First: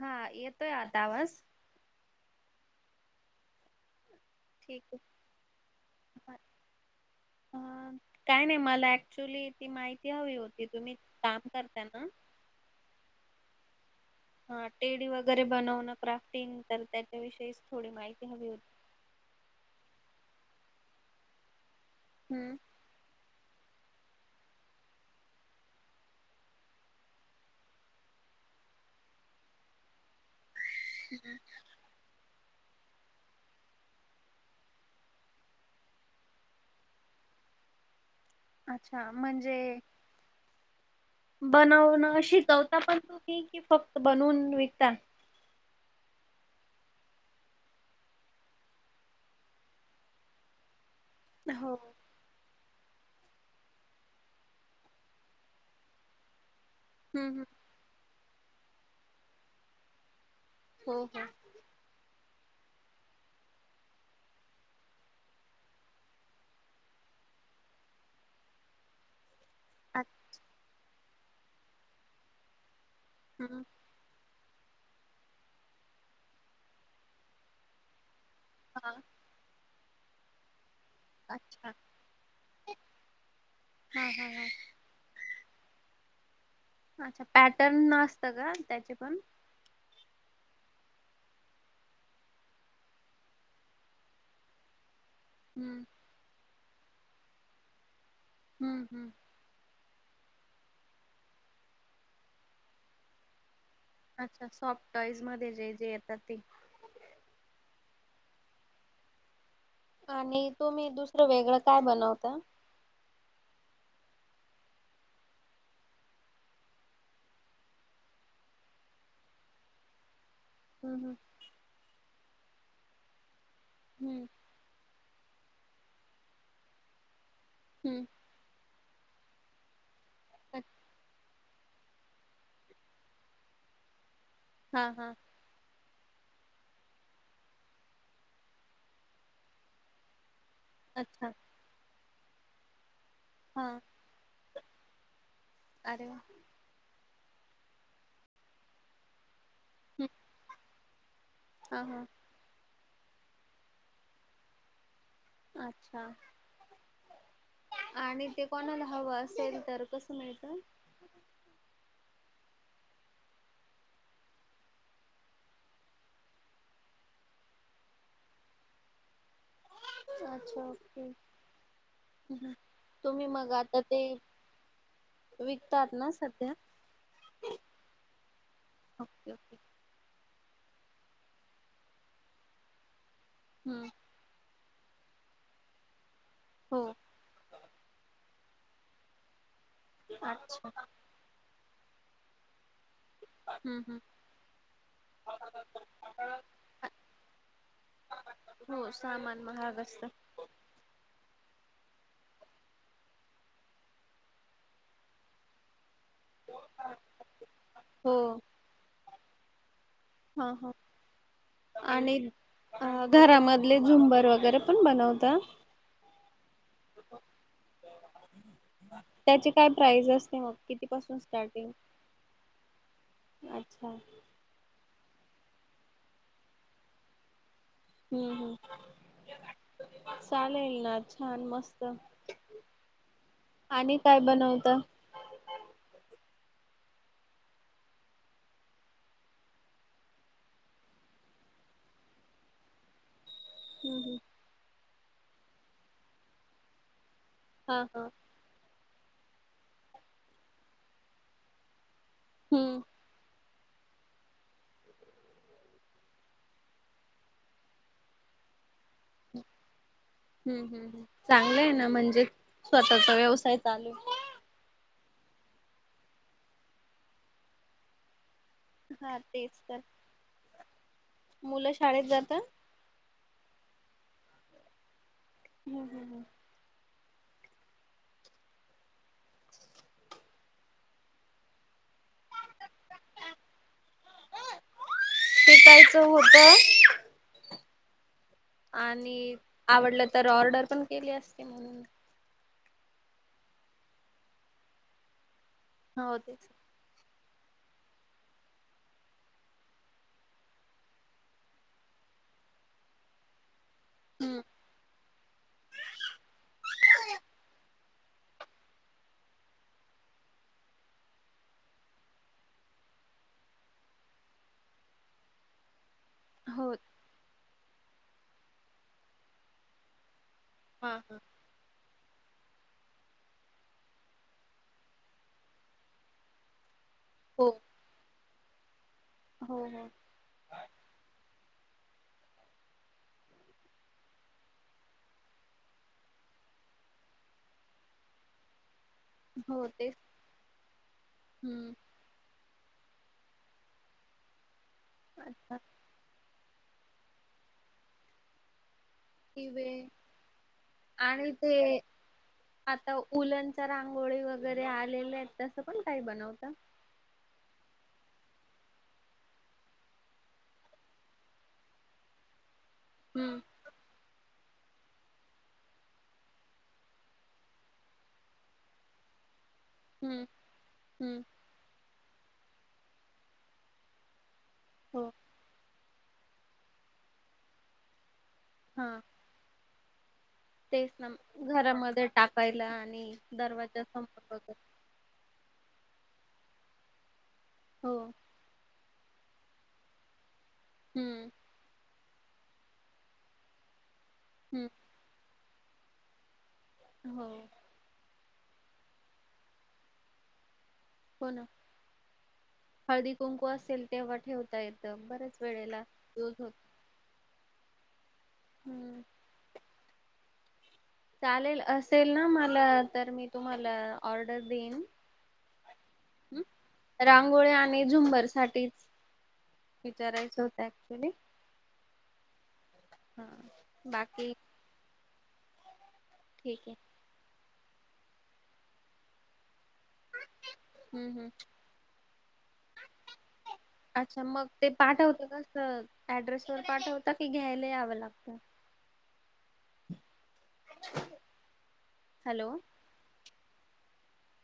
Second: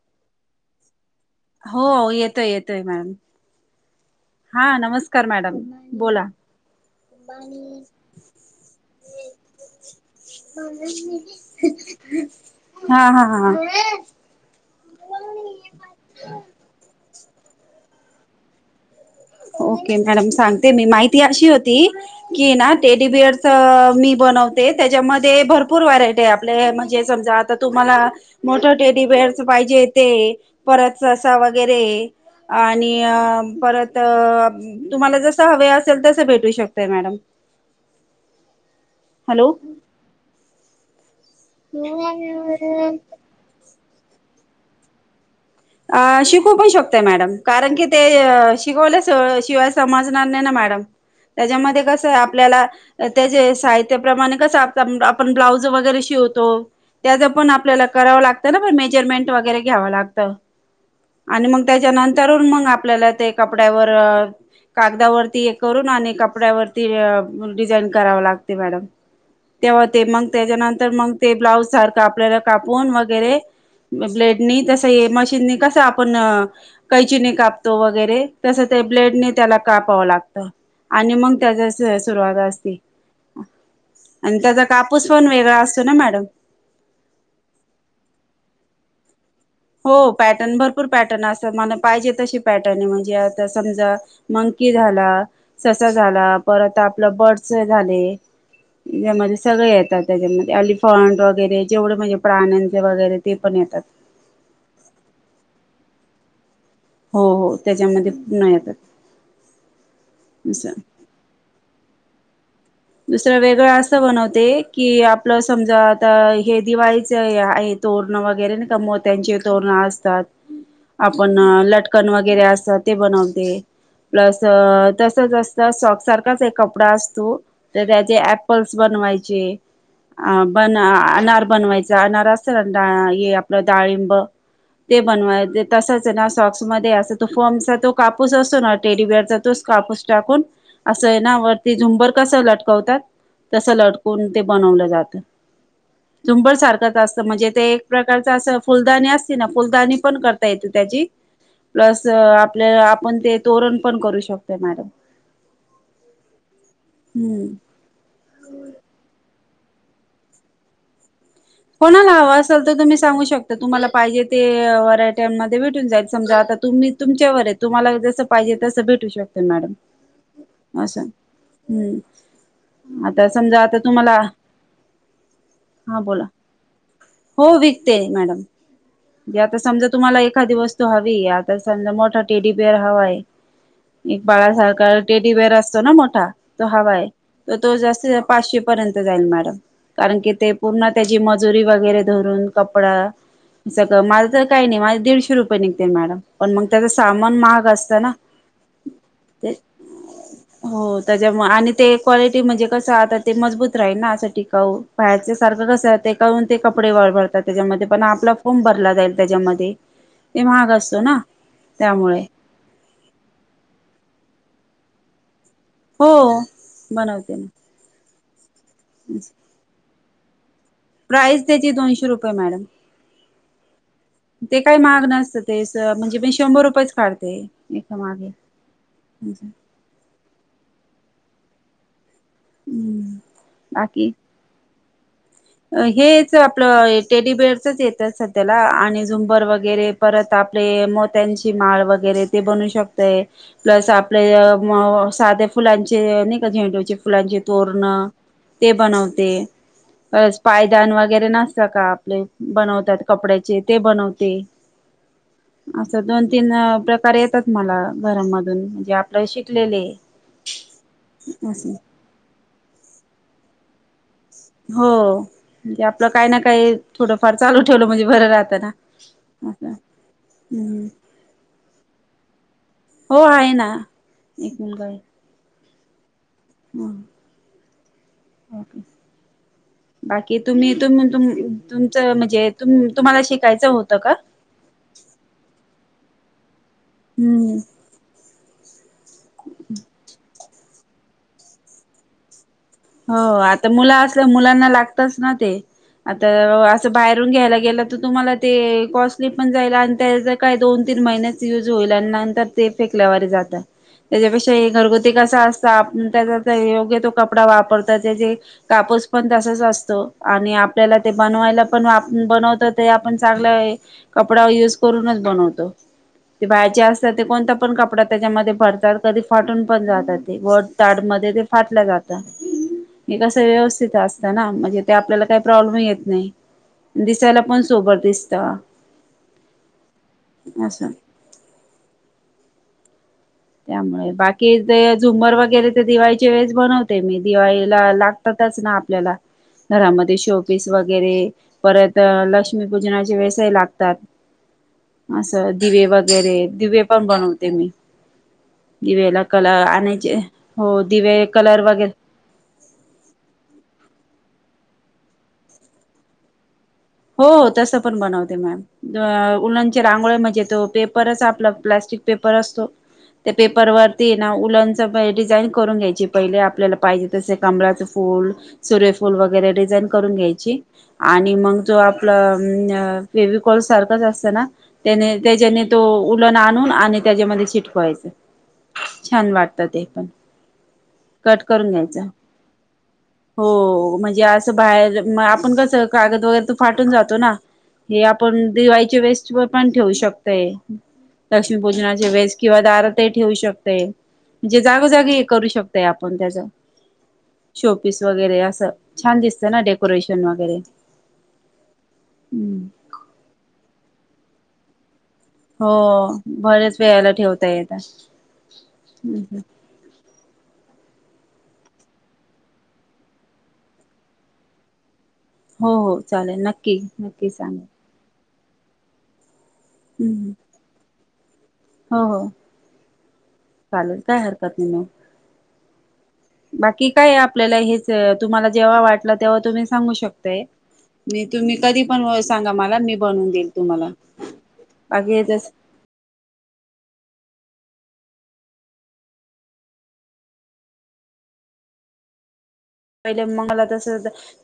हां येतोय आता आवाज? हो येतोय येतोय मॅडम. हां ठीक आहे. नमस्कांर मॅडम बोला. अ कायं नाहीं मला ऍक्च्युली ती माहिती हवी होती तुम्हीं कामं करतांयना. हां हां हां. हा टेडी वगैरे बनवणं क्राफ्टिंग तरं त्यांच्याविषयीची थोडी माहिती हवी होती. ओके मॅडम सांगते मी माहिती अशी होती की हम्म नां टेडी बिअरच मी बनवते त्याच्यामध्ये भरंपूर व्हेरांयटी आहे आपले म्हणजे समजां आता तुम्हांला मोठं टेडीबिअर्सचं पाहिजे ते परत ससा वगैरे आणि अ परत त अ तुम्हांला जसं हवे असेल तसं भेटू शकतेय मॅडम अच्छा हॅलो म्हणजे बनवन शिकवता पण तुम्ही की फक्त बनवून विकता. अ शिकू पणं शकतोय मॅडम कारणं की ते अ शिकवल्या शिवायं समज समजणार नाय न मॅडम त्यांच्या हो मध्ये कसय आपल्याला त्यांचे साहित्यांप्रमाणे कस आप आपण ब्लाऊज वगैरें शिवतो. त्यांज हम्म पण आपल्याला कराव लागत ना मेजरमेंट वगैरें घ्याव लागत. हो हो आणि मगं त्याच्यानंतरूंन मगं आपल्याला ते कपड्यांवर अ कागदावरती हे करूंन आणि कपड्यांवरती डिझाईन करावं लागते मॅडम. तेव्हा ते मगं त्यांच्यानंतर मगं ते ब्लाऊज सारखं आपल्याला कापून वगैरें हम्म ब्लेडनी तसं हे मशीननी कस आपण कैचीनी कापतो वगैरें तसं ते हा ब्लेडनी त्यांला कापावं लागतं. आणि मगं त्यांज अच्छा स सुरुवांत असती हा हा आणि हा. त्यांजा काप पुसपण वेगळां असतो ना मॅडम. अच्छा पॅटर्न असत का त्यांचे पण हो पॅटर्न भरपूर पॅटर्न असतात म्हणा पाहिजे तशी पॅटर्न आहे म्हणजे आता समजा मंकी झाला. हम्म. ससा झाला परत आपल बर्डस चे झाले हम्म हम्म ज्यामध्ये सगळे येतात त्यांच्यामध्ये यॅलीफंट वगैरें जेवढे म्हणजे प्राण्यांचे वगैरे ते पण येतात. अच्छा सॉफ्टटॉईज मध्ये जे जे येतात ते हो हो त्याच्यामध्ये पुन्हा येतात. आणि असं तुम्ही दुसरं वेगळ काय बनवता? दुसरं वेगळ अस बनवते की आपल समजा आता हे दिवाळीच हे आहेत तोरणं वगैरे नाय का मोत्यांचे तोरणं असतात. हम्म हम्म. आपण लटकन वगैरें असतात ते बनवते हम्म प्लस त तसचं असत सॉप्ट सारख्याच एक कपडा असतो तरं हम्म. त्यांचे यॅप पलस बनवाचे अ बन अनांर बनवांयचा अनार असं चंरदा हे आपलं डाळिंब हा ते हा बनवांयचे तसच हे ना सॉक्स मध्यें असते तो फॉर्मचा तो कापूस असो ना टेडीवेअरचा तोच कापूस टाकून असं य अच्छा ना वरती झुंबर कसं लटकवतांत हा तसं लटकूंन ते बनवलं जात. अरे वां! झुंबर सारखंच असतं म्हणजे ते एक प्रकारचं असं फुलदाणी आस फुलदाणी हम्म पण करता येत त्याची हा हा. प्लस आपल्या आप ते तोरण पण करू शकतोय मॅडम. अच्छा हम्म आणि ते कोणाला हवं असेल तर कसं मिळतं? कोणाला हवं असल तर तुम्ही सांगू शकता तुम्हाला पाहिजे ते व्हरायट्यांमध्ये भेटून जाईल समजा आता तुम्ही तुमच्यावर ये तुम्हाला जस पाहिजे तस भेटू शकत अच्छा मॅडम असं ओके. हम्म हम्म तुम्ही आता मग समजा आता ते तुम्हाला विकतात ना बोला सध्या हो विकते मॅडम ओके जे ओके आता स समजा तुम्हाला एखादी वस्तू हवी आता समजा मोठा टेडीबिअर हवाय हम्म. एक बाळासारखा टेडीबिअर असतो ना मोठा तो हो हवाय. तर तो जास्त पाचशे पर्यंत जाईल मॅडम कारण की ते अच्छा पूर्ण त्याची मजुरी वगैरे धरून कपडा [inaudible] सगंळ माझं तर काही नाही माझ दीडशे रुपये निघते मॅडम पण मग त्याच सामान महाग असतं ना. हो सामान ते महाग असत. हो त्याच्यामुळे आणि ते क्वालिटी म्हणजे कसं आता ते मजबूत राहील ना असं टिकाऊ बाहेरच्या सारखं कस ते काून ते कपडे वळ भरतात त्याच्यामध्ये पण हो आपला फोम भरला जाईल त्याच्यामध्ये ते हा हा महाग असतो ना आणि त्यामुळे अ घरामधले झुंबर वगैरे पण बनवता? हो बनवते. त्याचे काय प्राइज असते मग? किती पासून प्राईस स्टार्टिंग? त्याची दोनशे रुपये मॅडम अच्छा. ते काय महाग नसतं तेच म्हणजे मी शंभर रुपयेच काढते. एका मागे हम्म हम् चालेल ना छान मस्त. हम्म आणि बाकी काय बनवता? हेच आपलं टेडीबेअरचच येतात सध्याला आणि झुंबर वगैरे परत आपले मोत्यांची माळ वगैरे ते बनू शकते. प्लस हम्म आपले अ म साध्या फुलांचे नाही का झेंडूच्या फुलांचे हा हा तोरणं ते बनवते. पायदान वगैरे नसत का आपले हम्म बनवतात कपड्याचे ते बनवते. [inaudible] असं दोन तीन अ प्रकार येतात मला घरामधून ज्या हम्म हम्म् अस चांगलंय ना म्हणजे स्वतःचा व्यवसाय चालू होय म्हणजे आपलं काही ना काही थोडंफार चालू ठेवलं म्हणजे बरं राहतना. हा तेच तर मुलं शाळेत जाता हो आहे ना एक नंबर. हमम हम हम. हम. बाकी तुम्ही तुम तुम तुमच म्हणजे तुं तुम्हाला शिकायचं होतं का? शिकायचं होत. हम्म. आणि आवडलं तर ऑर्डर पण केली असती म्हणून हो आता मुलं असल्यावर मुलांना लागतच ना ते हो आता तेच अअ बाहेरून घ्यायला गेलं तर तुम्हाला ते अ कॉस्टली पण जाईल आणि त्याच काय दोन तीन महिन्यात युज होईल आणि नंतर ते फेकल्यावरी जात. हम्म त्याच्यापेक्षा हे घरगुती कसा असत आप त्याचा योग्य तो कपडा वापरता त्याचे कापूस पण तसाच असतो आणि आपल्याला ते बनवायला पण बनवत ते आपण चांगलंये. कपडा यूज करूनच बनवतो. ते हो बाहेरचे असतात ते कोणता पण कपडा त्याच्यामध्ये भरतात कधी फाटून पण जातात. वड हा हा ताडमध्ये ते फाटलं जात. हे कसं व्यवस्थित असतं ना म्हणजे ते आपल्याला काही प्रॉब्लेम येत नाही. दिसायला हो पण सोबर दिसत. हो हो. असं. त्यामुळे बाकी ते झुंमर वगैरे तर दिवाळीची वेळेस बनवते मी दिवाळीला लाग ना आपल्याला हो तेच घरामध्ये शोपीस वगैरे हम्म परत तर लक्ष्मीपूजनाच्या वेळेस लागतात असं अच्छा दिवे वगैरे दिवे पण बनवते मी. दिवेला कलर किवे आणयची. हो दिवे आणि कलर ते वगैरे आता उलनच्या रांगोळी वगैरे आलेल्या आहेत तसं पण काही बनवता? हो हो, तसं पण बनवते मॅम. उलनचे रांगोळे म्हणजे तो पेपरच आपला प्लास्टिक पेपर असतो ते हम्म. पे परवा ती ना उलनच डिझाईन करून घ्यायची पहिले आपल्याला पाहिजे तस कमळाचं फूल सूर्यफूल वगैरे डिझाईन करून हम्म घ्यायची हम्म आणि मंग जो आपला फेविकॉल सारखाच असतो ना हो त्याने त्याच्याने तो उलन आणून आणि त्याच्यामध्ये चिटकवायचं. हा. छान वाटतं ते पण. तेच ना कट करून घ्यायच. घरामध्ये टाकायला आणि दरवाजा हो समोर म्हणजे असं वगैरे. बाहेर आपण कसं कागद वगैरे तो फाटून जातो ना. हो हे आपण दिवाळीचे वेळेस पण ठेवू शक तय. हम्म लक्ष्मी पूजनाचे वेस किंवा दार ते ठेवू शकतय. म्हणजे हम्म जागोजागी हे करू शकतय आपण त्याच हो. शोपीस वगैरे असं छान दिसतं ना डेकोरेशन वगैरे. हो न. हम्म. हळदी, कुंकू असेल तेव्हा ठेवता येतं बरंच हो. बऱ्याच वेळाला ठेवता येत. हम्म. चालेल असेल ना मला तर मी तुम्हाला ऑर्डर देईन. हो हो चालेल नक्की नक्की रांगोळ्या सांग. आणि झुंबर साठीच विचारायचं होत ऍक्च्युली. हो हो, हा. चालेल काय बाकी हरकत नाही म. ठीक आहे बाकी काय हे आपल्याला हेच तुम्हाला जेव्हा वाटला तेव्हा तुम्ही सांगू शकताय. हम्म मी हम्म. तुम्ही कधी पण सांगा मला मी बनवून देईल तुम्हाला. अच्छा. मग ते पाठवत बाकी का जस अ ऍड्रेस वर पाठवता की घ्यायला यावं लागतं? हॅलो. पहिले मंगला दस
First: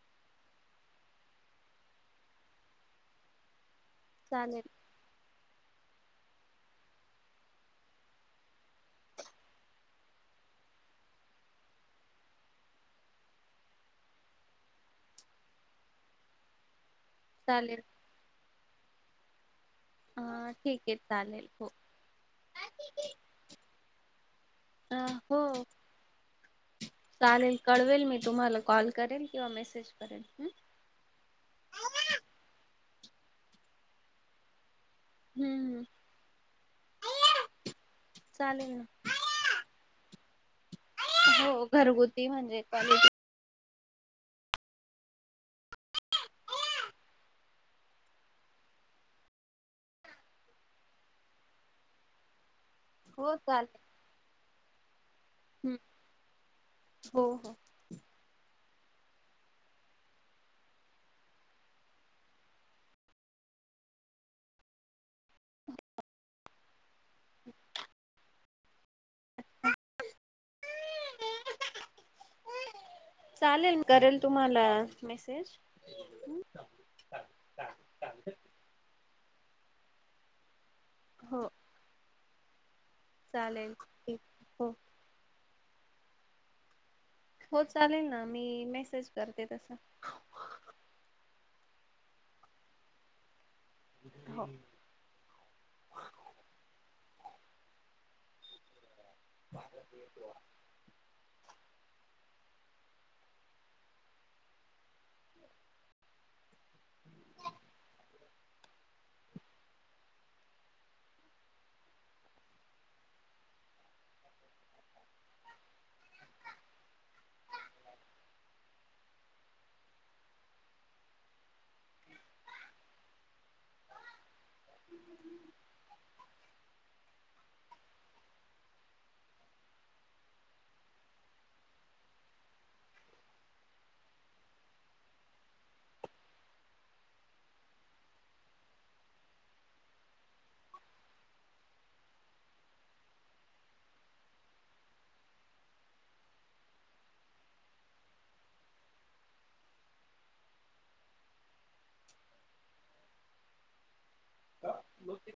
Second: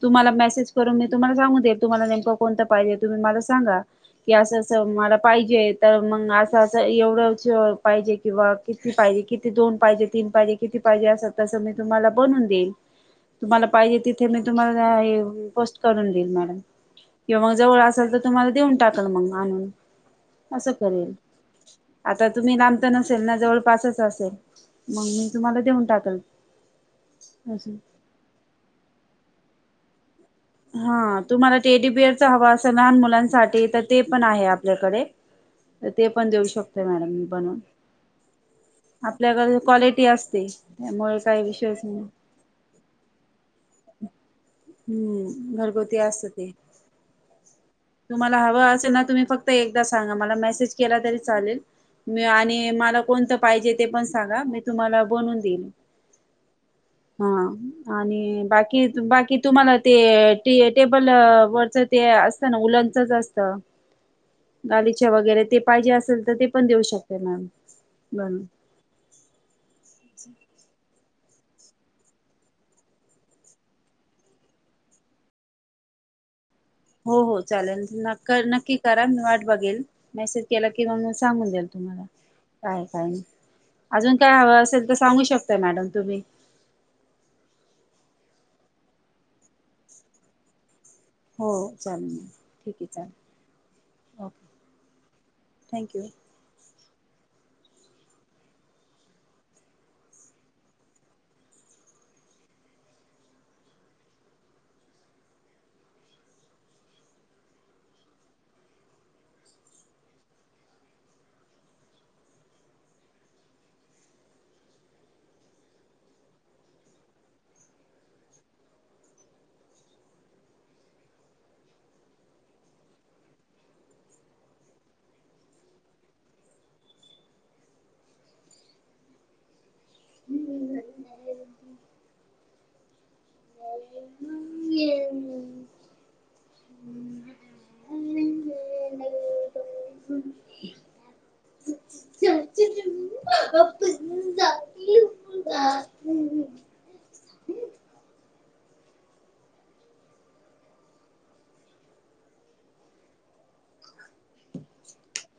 तुम्हाला मेसेज करून मी तुम्हाला सांगू दे तुम्हाला नेमकं कोणत पाहिजे तुम्ही मला सांगा. की असं चालेल अस मला पाहिजे तर मग असं अस एवढं पाहिजे की बा किती पाहिजे? किती दोन पाहिजे, तीन पाहिजे किती पाहिजे असं तसं मी तुम्हाला बनवून देईन. तुम्हाला पाहिजे तिथे मी तुम्हाला ये पोस्ट करून देईल मॅडम किंवा मग जवळ चालेल असेल त तुम्हाला देऊन टाकल मग आणून हा असं ठीक आहे करेल. चालेल हो. आता तुम्ही लांब तर नसेल ना जवळ पासच असेल. अ मग मी हो तुम्हाला देऊन टाकल. चालेल. असं. कळवेल मी तुम्हाला कॉल करेल किंवा मेसेज करेल हम्म. हा तुम्हाला, ते एटी बीएडचा हवां असं लहान मुलांसाठी तर ते पण आहे आपल्याकडे. हम्म ते पण देऊ शकत, मॅडम, मी हम्म बनून. चालेल ना. आपल्याकडे क्वालिटी असते, त्यामुळे काही हो विषय घरगुती म्हणजे. पाले. हम्म, घरगुती असत ते. तुम्हाला हवां असेल ना? तुम्ही फक्त एकदा सांगा. मला मेसेज केला तरी चालेल. मी आणि म हो कोणतं पाहिजे चालेल ते पण सांगा, मी तुम्हाला बनून दिल. हम्म हो हा.. हो. आणि बाकी, बाकी. तुम्हाला ते टेबल वरच ते असतं ना? उलंनच असत. गालीच्या वगैरे ते पाहिजे असेल, तर ते पण देऊ शकते, मॅम, म्हणून. ह... चालेल, करेल तुम्हाला मेसेज हुं.. हो, हो, चालेल. नक् नक्की करा. मी वाट बघेल. मेसेज केला, किंवा म हो सांगून दे्याल. तुम्हाला काय काय नाही, चालेल. अजून ठीक. काय हवं हो असेल, तर सांगू शकताय, मॅडम, तुम्ही. हो, चालेल ना? मी मेसेज करते तस. हो, चालेल. मॅ ठीक आहे, चालेल. हो. Okay thank you. भारतातले त्योहार. आप्पा हुं... हा, होते.